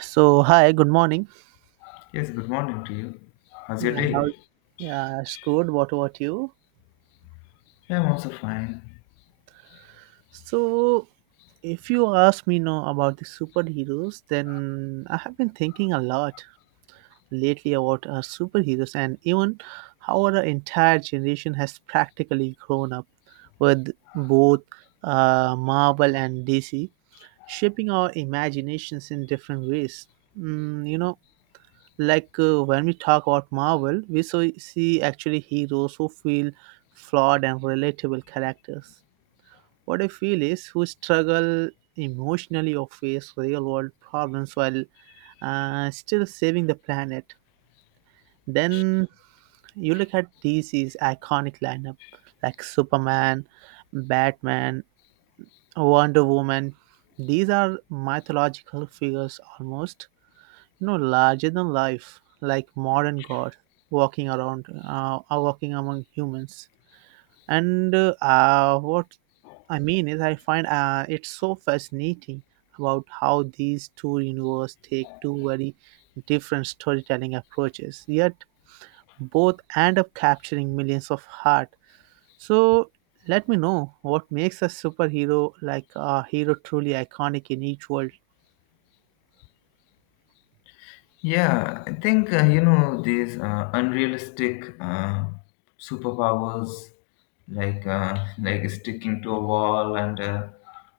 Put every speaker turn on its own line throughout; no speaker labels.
So hi, good morning.
Yes, good morning to you. How's your
Yeah,
day?
how, yeah, it's good. What about you?
Yeah, I'm also fine.
So, if you ask me now about the superheroes, then I have been thinking a lot lately about superheroes and even how our entire generation has practically grown up with both Marvel and DC, shaping our imaginations in different ways. Mm, you know, when we talk about Marvel we so see actually heroes who feel flawed and relatable characters, what I feel is, who struggle emotionally or face real world problems while still saving the planet. Then you look at DC's iconic lineup like Superman, Batman, Wonder Woman. These are mythological figures almost, you know, larger than life, like modern god walking around, walking among humans. And what I mean is, I find it's so fascinating about how these two universes take two very different storytelling approaches, yet both end up capturing millions of hearts. So let me know what makes a superhero like a hero truly iconic in each world.
Yeah, I think you know these unrealistic superpowers, like like sticking to a wall and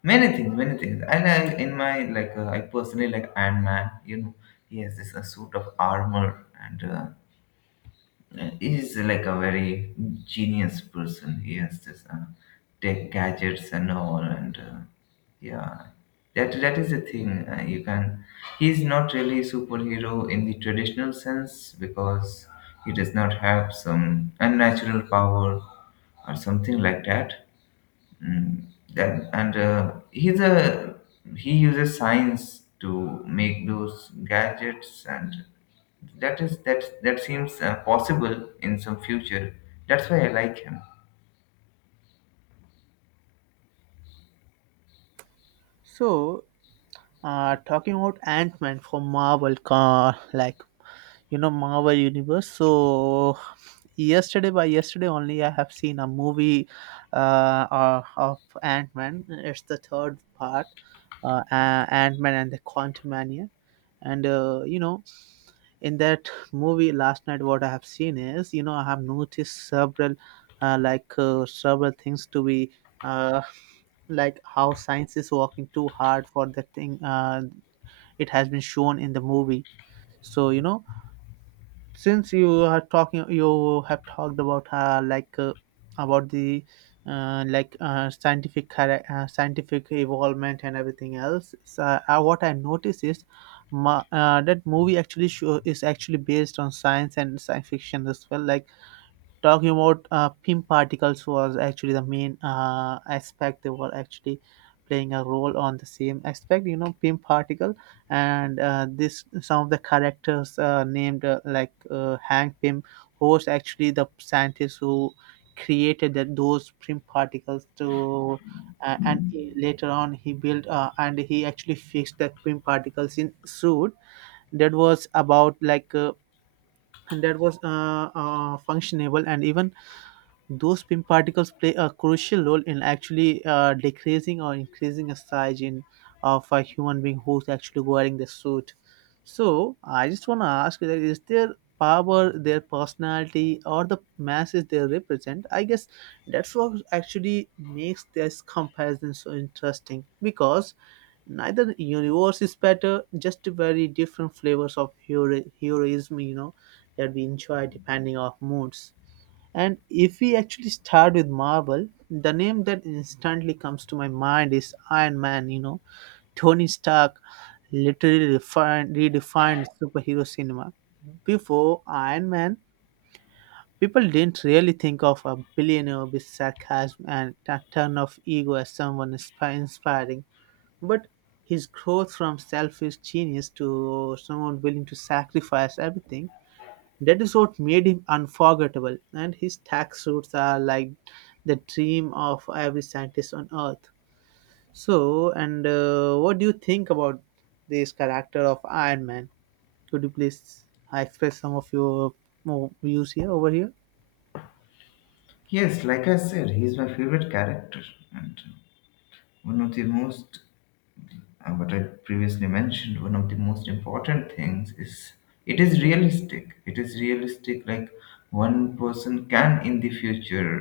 many things, many things. I like in my like I personally like Ant Man. You know, he has this suit of armor and he's like a very genius person. He has this tech gadgets and all, and yeah, that is the thing. You can. He's not really a superhero in the traditional sense because he does not have some unnatural power or something like that. Mm, and he uses science to make those gadgets, and that is that that seems possible in some future. That's why I like him.
So Talking about Ant-Man from Marvel, like you know, Marvel Universe. So yesterday, by yesterday only, I have seen a movie of Ant-Man. It's the third part, Ant-Man and the Quantumania. And you know, in that movie last night, what I have seen is, you know, I have noticed several, several things to be. Uh, like how science is working too hard for the thing, it has been shown in the movie. So you know, since you are talking, you have talked about about the scientific scientific evolvement and everything else, so what I notice is, that movie actually show, is actually based on science and science fiction as well. Like, talking about pim particles was actually the main aspect. They were actually playing a role on the same aspect, you know, pim particle. And this, some of the characters named like Hank Pym, who was actually the scientist who created that those pim particles to later on, he built and he actually fixed the pim particles in suit. That was about like and that was functionable, and even those pin particles play a crucial role in actually decreasing or increasing the size in, of a human being who's actually wearing the suit. So I just want to ask you, that is their power, their personality, or the masses they represent? I guess that's what actually makes this comparison so interesting, because neither universe is better, just very different flavors of heroism, you know, that we enjoy depending on moods. And if we actually start with Marvel, the name that instantly comes to my mind is Iron Man, you know. Tony Stark literally redefined superhero cinema. Before Iron Man, people didn't really think of a billionaire with sarcasm and a ton of ego as someone inspiring. But his growth from selfish genius to someone willing to sacrifice everything, that is what made him unforgettable, and his tax suits are like the dream of every scientist on Earth. So, and what do you think about this character of Iron Man? Could you please express some of your more views here over here?
Yes, like I said, he's my favorite character, and one of the most what I previously mentioned one of the most important things is it is realistic. It is realistic. Like one person can in the future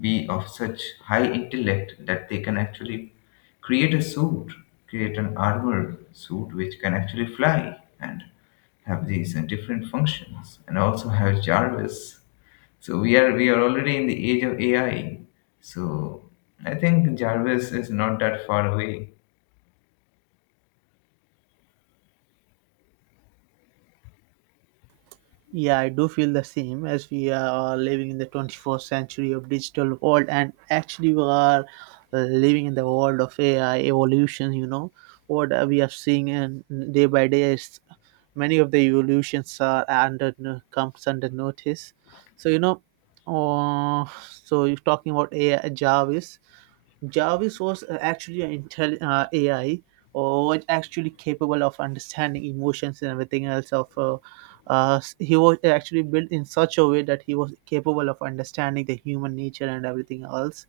be of such high intellect that they can actually create a suit, create an armor suit which can actually fly and have these different functions, and also have Jarvis. So we are already in the age of AI. So I think Jarvis is not that far away.
Yeah, I do feel the same, as we are living in the 21st century of digital world, and actually we are living in the world of AI evolution. You know what we are seeing, and day by day is, many of the evolutions are under comes under notice. So you know, uh, so you're talking about AI, Jarvis. Jarvis was actually an AI, or was actually capable of understanding emotions and everything else. Of he was actually built in such a way that he was capable of understanding the human nature and everything else,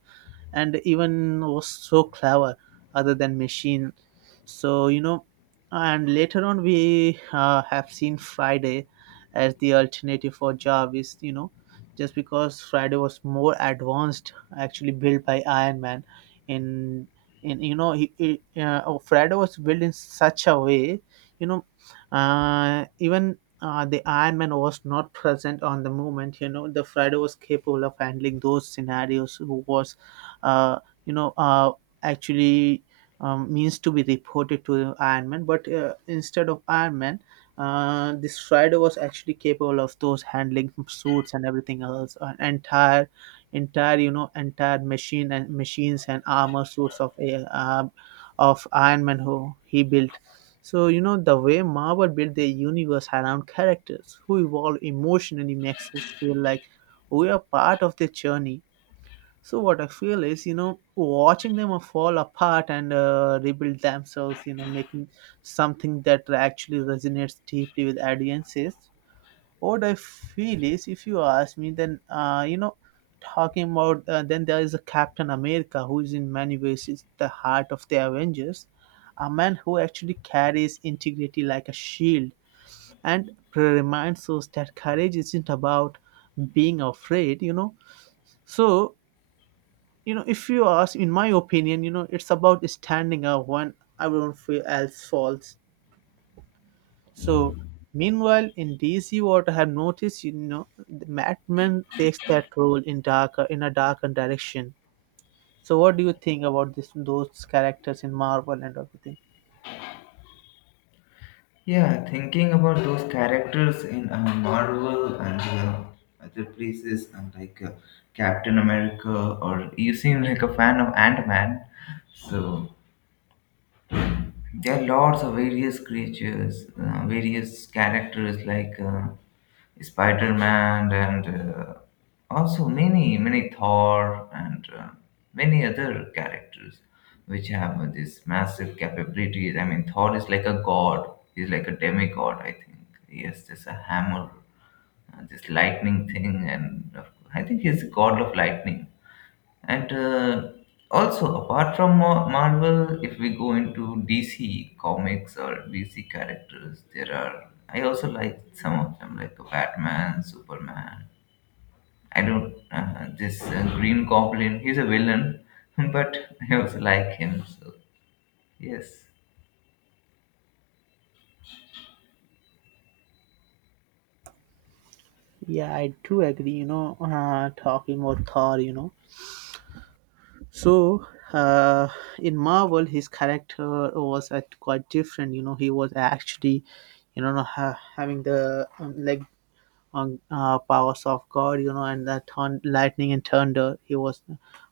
and even was so clever, other than machine. So you know, and later on we have seen Friday as the alternative for Jarvis, you know, just because Friday was more advanced, actually built by Iron Man. In in you know, oh, Friday was built in such a way, you know, even the Iron Man was not present on the moment. You know, the Friday was capable of handling those scenarios, who was uh, you know, uh, actually means to be reported to Iron Man. But instead of Iron Man, this Strider was actually capable of those handling suits and everything else, an entire, entire you know, entire machine and machines and armor suits of of Iron Man who he built. So you know, the way Marvel built their universe around characters who evolve emotionally makes us feel like we are part of their journey. So what I feel is, you know, watching them fall apart and rebuild themselves, you know, making something that actually resonates deeply with audiences. What I feel is, if you ask me, then you know, talking about then there is a Captain America who is in many ways is the heart of the Avengers, a man who actually carries integrity like a shield and reminds us that courage isn't about being afraid, you know. So you know, if you ask in my opinion, you know, it's about standing up when everyone else falls. So meanwhile in DC, what I have noticed, you know, the madman takes that role in darker in a darker direction. So what do you think about this, those characters in Marvel and everything?
Yeah, thinking about those characters in Marvel and other places, and like Captain America, or you seem like a fan of Ant Man. So there are lots of various creatures, various characters like Spider-Man and also many, many Thor and many other characters which have this massive capabilities. I mean, Thor is like a god. He's like a demigod, I think. He has this a hammer, this lightning thing, and I think he's the god of lightning. And also, apart from Marvel, if we go into DC comics or DC characters, there are. I also like some of them, like Batman, Superman. I don't. This Green Goblin, he's a villain, but I also like him. So yes.
Yeah, I do agree, you know, talking about Thor, you know. So, uh, in Marvel, his character was quite different. You know, he was actually, you know, having the powers of God, you know, and that lightning and thunder. He was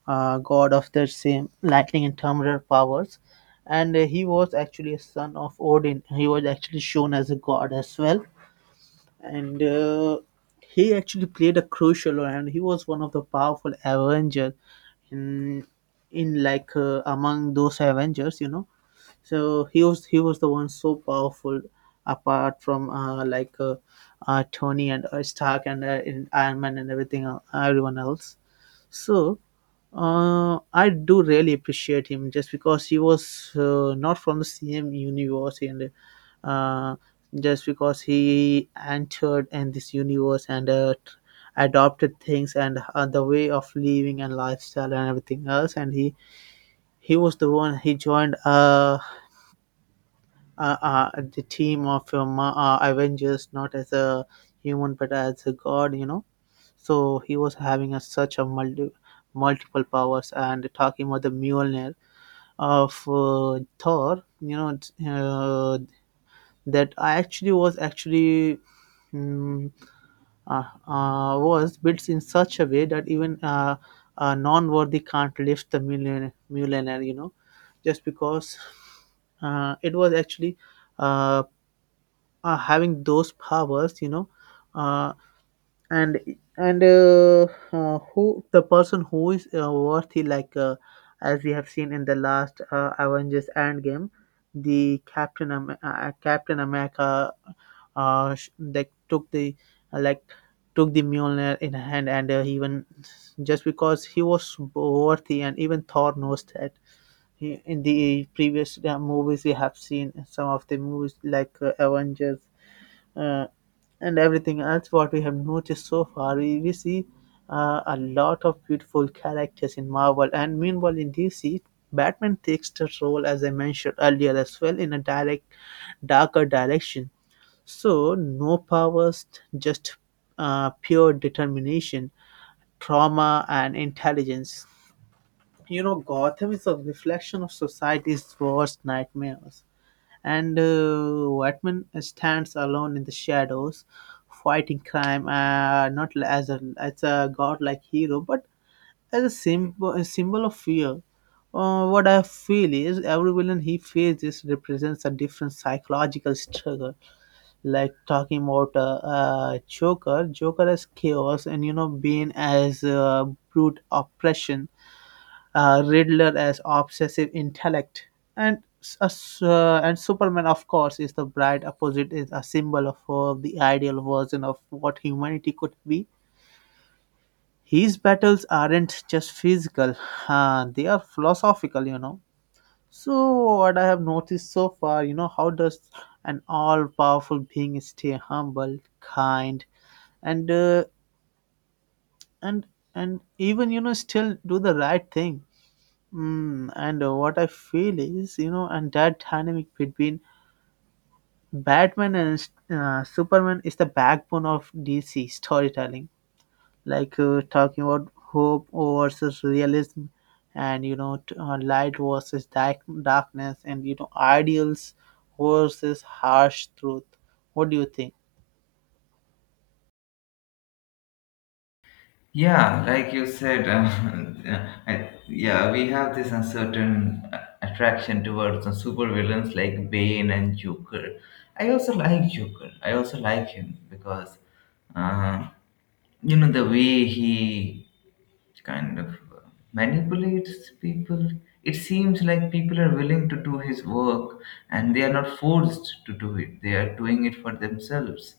god of the same lightning and thunder powers, and he was actually a son of Odin. He was actually shown as a god as well, and. He actually played a crucial role and he was one of the powerful Avengers in in like among those Avengers, you know. So he was the one so powerful, apart from Tony and Stark and in Iron Man and everyone else. So I do really appreciate him, just because he was not from the same universe and uh, just because he entered in this universe and adopted things and the way of living and lifestyle and everything else, and he was the one. He joined the team of Avengers, not as a human but as a god, you know. So he was having a, such a multiple powers, and talking about the Mjolnir of Thor, you know, that I actually was actually, mm, uh, was built in such a way that even a non-worthy can't lift the millionaire, you know, just because it was actually uh, having those powers, you know, uh, and and who the person who is worthy, like as we have seen in the last Avengers Endgame, Captain America like took the uh, like took the Mjolnir in hand, and even just because he was worthy, and even Thor knows that. He, in the previous movies, we have seen some of the movies like Avengers uh, and everything else, what we have noticed so far, we see a lot of beautiful characters in Marvel, and meanwhile in DC, Batman takes the role, as I mentioned earlier as well, in a direct darker direction. So no powers, just pure determination, trauma and intelligence. You know, Gotham is a reflection of society's worst nightmares, and Batman stands alone in the shadows, fighting crime. Not as a godlike hero, but as a symbol of fear. What I feel is every villain he faces represents a different psychological struggle. Like talking about Joker as chaos, and you know, being as brute oppression, Riddler as obsessive intellect, and s- a s- and Superman, of course, is the bright opposite, is a symbol of the ideal version of what humanity could be. His battles aren't just physical; they are philosophical, you know. So what I have noticed so far, you know, how does an all-powerful being stay humble, kind, and uh, and and even, you know, still do the right thing? Mm, and What I feel is, you know, and that dynamic between Batman and Superman is the backbone of DC storytelling. Like talking about hope versus realism, and light versus darkness, and ideals versus harsh truth. What do you think?
Yeah, like you said, yeah, we have this uncertain attraction towards the supervillains like Bane and Joker. I also like Joker. I also like him because, uh, you know, the way he it kind of manipulates people. It seems like people are willing to do his work, and they are not forced to do it; they are doing it for themselves.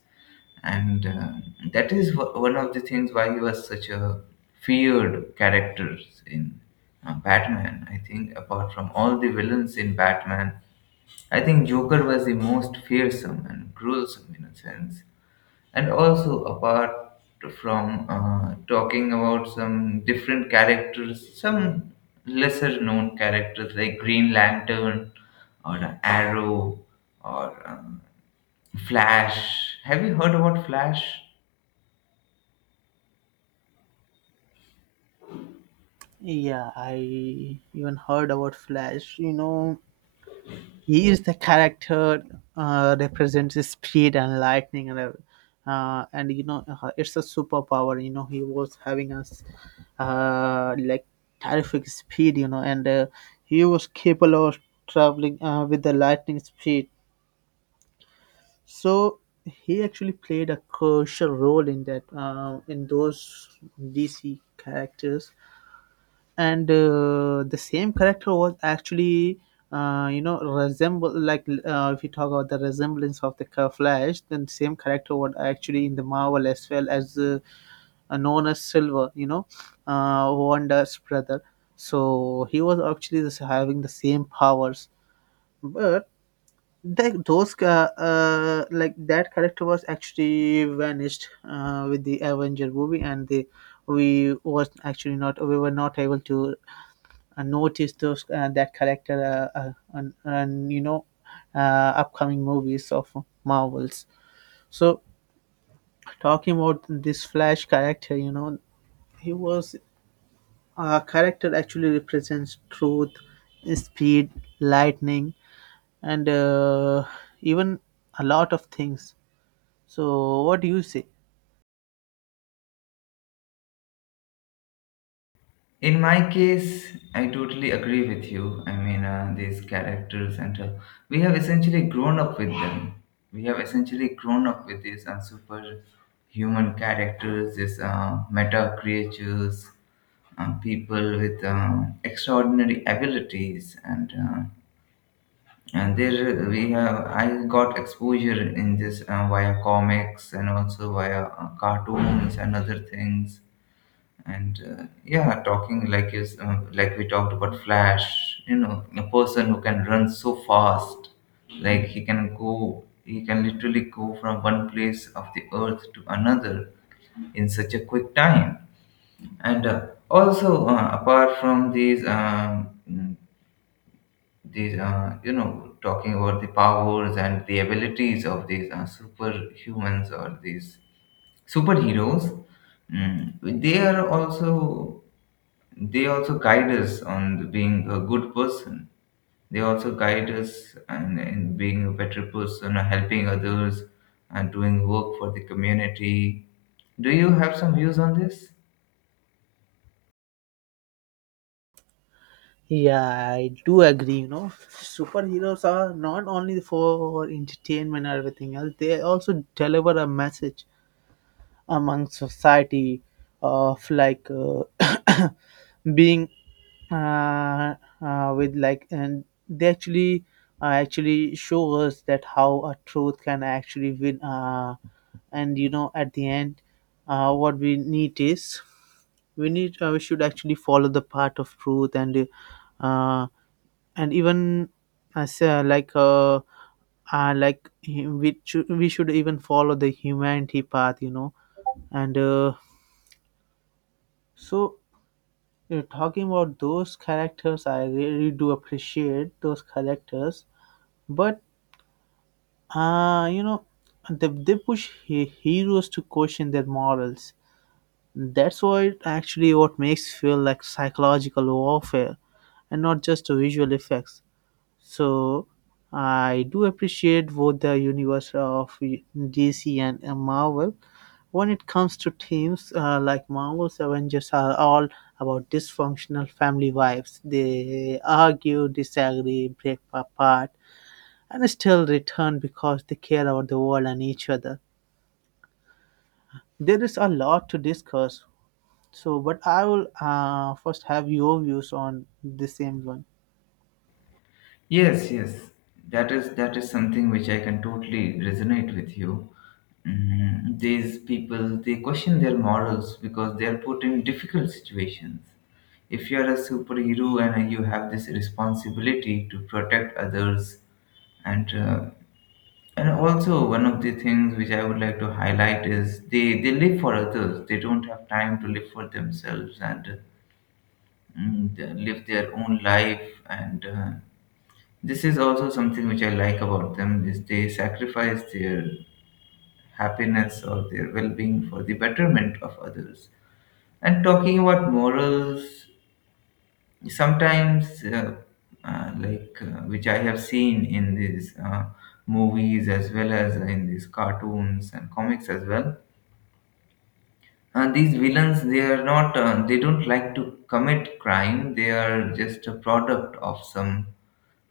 And that one of the things why he was such a feared character in Batman. I think, apart from all the villains in Batman, I think Joker was the most fearsome and gruesome in a sense. And also, apart from talking about some different characters, some lesser known characters like Green Lantern or Arrow or Flash. Have you heard about Flash?
Yeah, I even heard about Flash. You know, he is the character represents his speed and lightning and and it's a superpower he was having us like terrific speed and he was capable of traveling with the lightning speed so he actually played a crucial role in that in those DC characters and the same character was actually you know resemble if you talk about the resemblance of the flash, then same character was actually in the marvel as well as known as silver, you know, wanda's brother. So he was actually just having the same powers, but that like that character was actually vanished with the avenger movie and the we were not able to notice those that character and you know upcoming movies of Marvels. So talking about this Flash character, you know, he was a character actually represents truth, speed, lightning, and even a lot of things. So what do you say?
In my case, I totally agree with you. I mean, these characters, and we have essentially grown up with them. We have essentially grown up with these superhuman characters, these meta creatures, people with extraordinary abilities, and there we have. I got exposure in this via comics and also via cartoons and other things. And yeah, talking like is like we talked about Flash, you know, a person who can run so fast, like he can go, he can literally go from one place of the earth to another in such a quick time. And also apart from these these you know, talking about the powers and the abilities of these superhumans or these superheroes, they are also, they also guide us on being a good person. They also guide us and in being a better person, or helping others, and doing work for the community. Do you have some views on this?
Yeah, I do agree. You know, superheroes are not only for entertainment and everything else; they also deliver a message among society of being uh, with like, and they actually actually show us that how a truth can actually win, and you know at the end what we need is we should actually follow the path of truth uh, and even as like we should, even follow the humanity path, you know, and so, talking about those characters, I really do appreciate those characters. But you know, they push heroes to question their morals. That's what actually what makes feel like psychological warfare, and not just visual effects. So I do appreciate both the universe of DC and Marvel. When it comes to teams like Marvel's Avengers are all about dysfunctional family wives. They argue, disagree, break apart, and still return because they care about the world and each other. There is a lot to discuss. So, but I will first have your views on the same one.
Yes, yes, that is something which I can totally resonate with you. Mm, these people, they question their morals because they are put in difficult situations. If you are a superhero and you have this responsibility to protect others, and uh, and also, one of the things which I would like to highlight is they live for others. They don't have time to live for themselves and live their own life and. This is also something which I like about them is they sacrifice their happiness or their well-being for the betterment of others. And talking about morals, sometimes which I have seen in these movies as well as in these cartoons and comics as well. These villains, they are not, they don't like to commit crime. They are just a product of some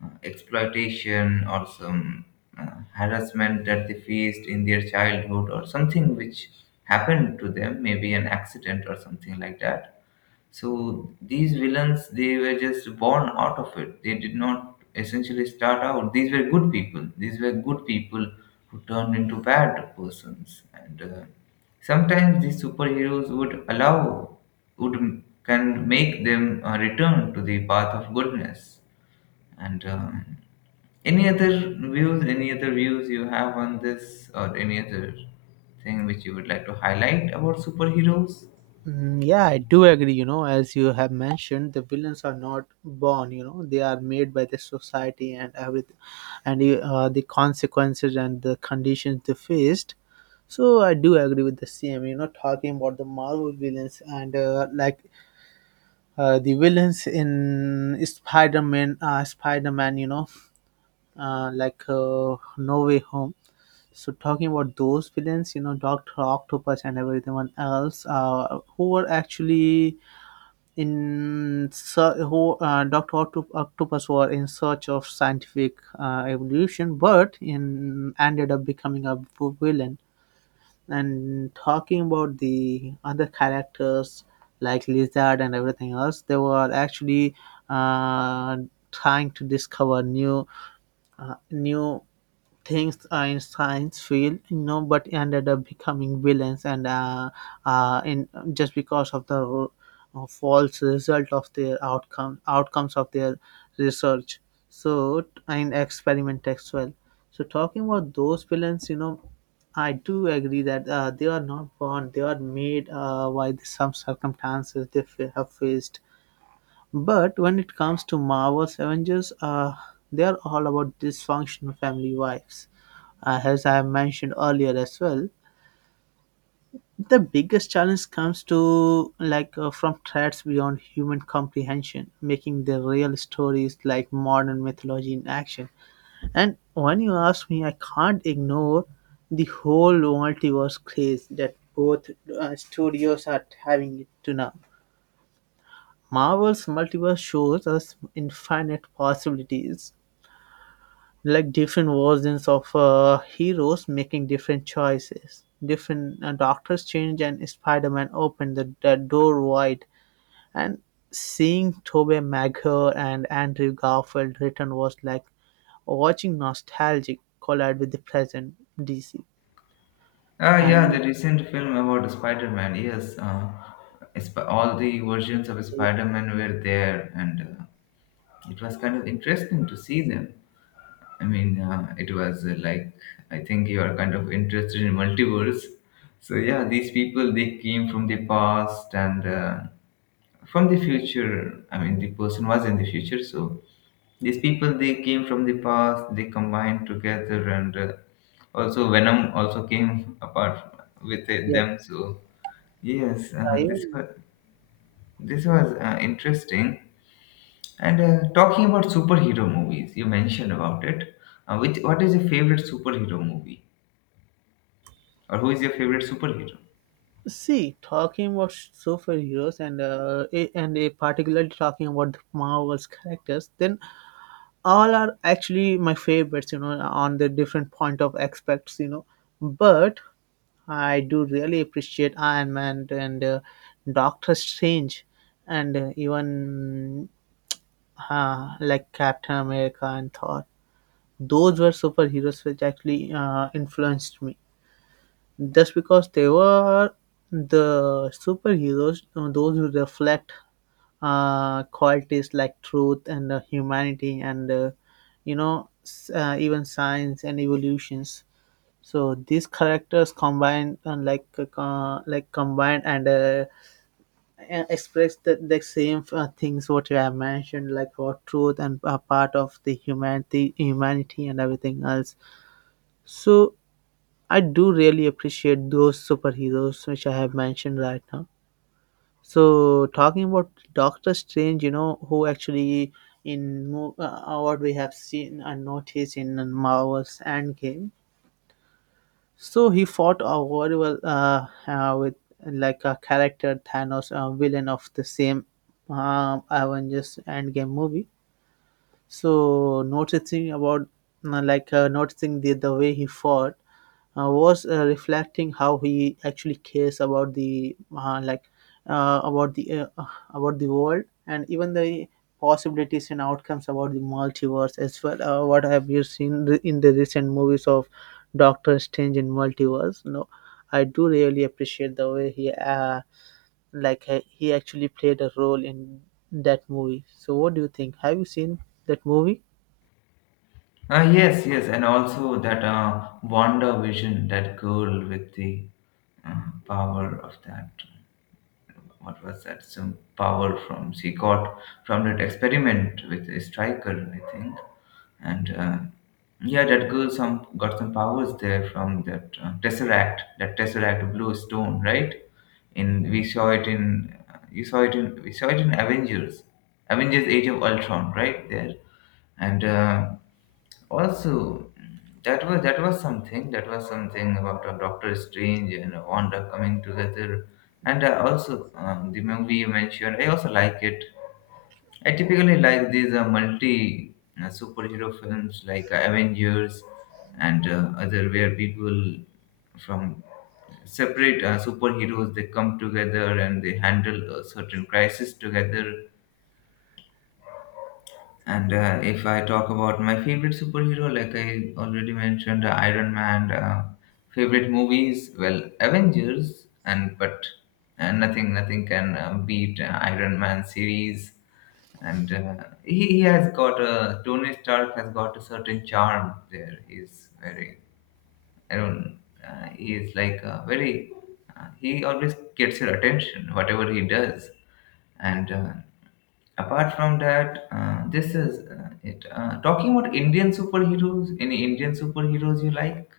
exploitation or some harassment that they faced in their childhood, or something which happened to them, maybe an accident or something like that. So these villains, they were just born out of it. They did not essentially start out. These were good people. These were good people who turned into bad persons. And sometimes these superheroes would allow would can make them return to the path of goodness. And any other views you have on this, or any other thing which you would like to highlight about superheroes?
Mm, yeah, I do agree. You know, as you have mentioned, the villains are not born. You know, they are made by the society and everything, and the consequences and the conditions they faced. So I do agree with the same. You know, talking about the Marvel villains and the villains in Spider-Man, Spider-Man. You know, No Way Home. So talking about those villains, you know, Doctor Octopus and everyone else, who were actually in ser- who Doctor Octopus were in search of scientific evolution, but in ended up becoming a villain. And talking about the other characters like Lizard and everything else, they were actually uh, trying to discover new things Einstein's field, you know, but ended up becoming villains and in just because of the false result of their outcome outcomes of their research. So and experiment as well. So talking about those villains, you know, I do agree that they are not born; they are made by the some circumstances they have faced, but when it comes to Marvel's Avengers, they are all about dysfunctional family wives. As I mentioned earlier as well, the biggest challenge comes to from threats beyond human comprehension, making the real stories like modern mythology in action. And when you ask me, I can't ignore the whole multiverse craze that both studios are having it to now. Marvel's multiverse shows us infinite possibilities, like different versions of heroes making different choices. Different Doctors Change and Spider-Man opened the door wide, and seeing Tobey Maguire and Andrew Garfield return was like watching nostalgic collide with the present DC.
Ah, yeah, the
And
recent film about Spider-Man. Yes, all the versions of
yeah,
Spider-Man were there, and it was kind of interesting to see them. I mean, it was like I think you are kind of interested in multiverse. So yeah, these people, they came from the past, and from the future. I mean, the person was in the future. So these people, they came from the past, they combined together, and also Venom also came apart with
yeah,
them. So yes, this
I
was, interesting. And talking about superhero movies, you mentioned about it. Which what is your favorite superhero movie, or who is your favorite superhero?
see, talking about superheroes and and a particularly talking about the Marvel's characters, then all are actually my favorites. You know, on the different point of aspects. You know, but I do really appreciate Iron Man and Doctor Strange, and even like Captain America and Thor. Those were superheroes which actually influenced me just because they were the superheroes, those who reflect qualities like truth and humanity and you know even science and evolutions. So these characters combined combined and express the same things what you have mentioned like about truth and a part of the humanity and everything else. So I do really appreciate those superheroes which I have mentioned right now. So talking about Doctor Strange, you know, who actually what we have seen and noticed in Marvel's Endgame, so he fought a very well with like a character Thanos, a villain of the same Avengers Endgame movie. So noticing about noticing the way he fought was reflecting how he actually cares about the uh, about the uh, uh, about the world and even the possibilities and outcomes about the multiverse as well. What have you seen in the recent movies of Doctor Strange in multiverse? No, I do really appreciate the way he like he actually played a role in that movie. So what do you think? Have you seen that movie?
Yes, yes, and also that wonder vision, that girl with the uh, power of that. What was that? Some power from she got from that experiment with a striker, I think. And yeah, that girl some got some powers there from that tesseract, that tesseract blue stone, right? In we saw it in you saw it in we saw it in Avengers, Avengers Age of Ultron, right there. And also, that was something. That was something about Doctor Strange and Wanda coming together. And I also the movie you mentioned, I also like it. I typically like these multi superhero films like Avengers and other where people from separate superheroes, they come together and they handle a certain crisis together. And if I talk about my favorite superhero, like I already mentioned, Iron Man. Favorite movies, well, Avengers, and nothing, nothing can beat Iron Man series. And he has got a, Tony Stark has got a certain charm there. He's very I don't. He is like very. He always gets your attention, whatever he does. And apart from that, this is it. Talking about Indian superheroes, any Indian superheroes you like?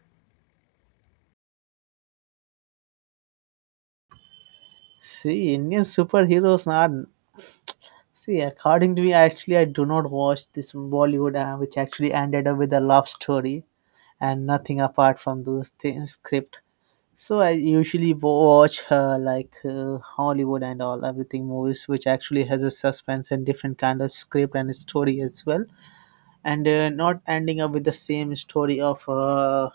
See, Indian superheroes are, see, according to me, actually, I do not watch this Bollywood, which actually ended up with a love story and nothing apart from those things script. So I usually watch Hollywood and all everything movies, which actually has a suspense and different kind of script and story as well, and not ending up with the same story of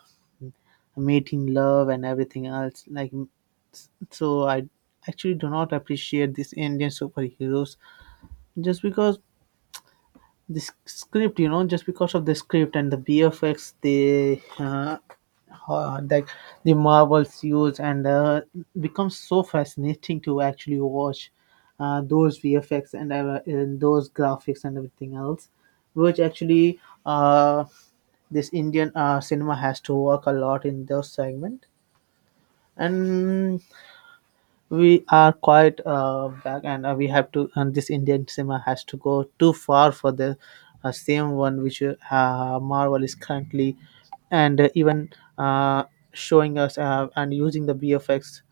meeting love and everything else. Like, so I actually do not appreciate these Indian superheroes just because the s- script you know just because of the script and the bfx they like the marvels use and becomes so fascinating to actually watch those vfx, and and those graphics and everything else which actually uh, this indian cinema has to work a lot in those segment, and we are quite back, and we have to and this indian cinema has to go too far for the same one which marvel is currently and even uh, showing us and using the bfx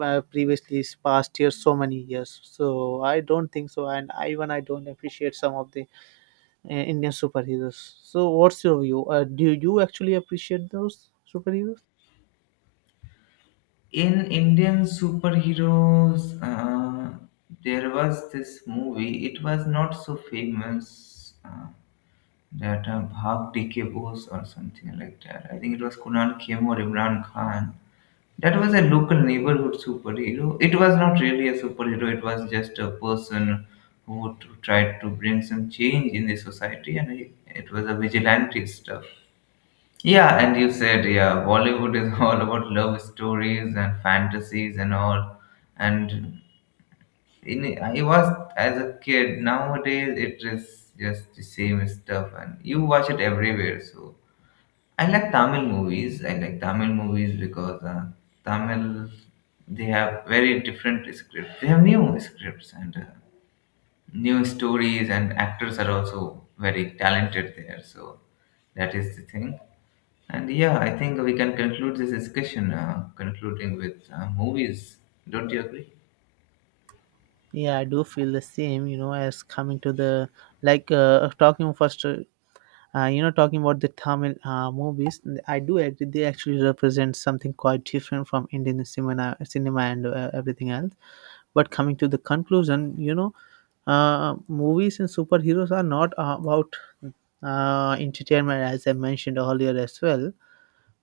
previously is past years so many years, so I don't think so, even I don't appreciate some of the indian superheroes. So what's your view? Do you actually appreciate those superheroes?
In Indian superheroes, there was this movie. It was not so famous. That Bhag DK Bose or something like that. I think it was Kunal Khem or Imran Khan. That was a local neighborhood superhero. It was not really a superhero. It was just a person who would try to bring some change in the society, and it was a vigilante stuff. Yeah, and you said, yeah, Bollywood is all about love stories and fantasies and all. And in, I was as a kid. Nowadays, it is just the same stuff, and you watch it everywhere. So I like Tamil movies. I like Tamil movies because Tamil, they have very different scripts. They have new scripts, and new stories, and actors are also very talented there. So that is the thing. And yeah, I think we can conclude this discussion, concluding with movies. Don't you agree?
Yeah, I do feel the same, you know, as coming to the talking first, you know, talking about the Tamil movies. I do agree they actually represent something quite different from Indian cinema and everything else. But coming to the conclusion, you know, movies and superheroes are not about entertainment, as I mentioned earlier as well.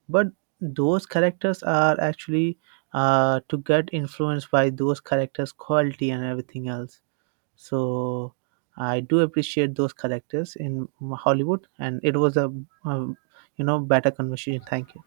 But those characters are actually to get influenced by those characters' quality and everything else, so I do appreciate those characters in Hollywood, and it was a, um, you know, better conversation. Thank you.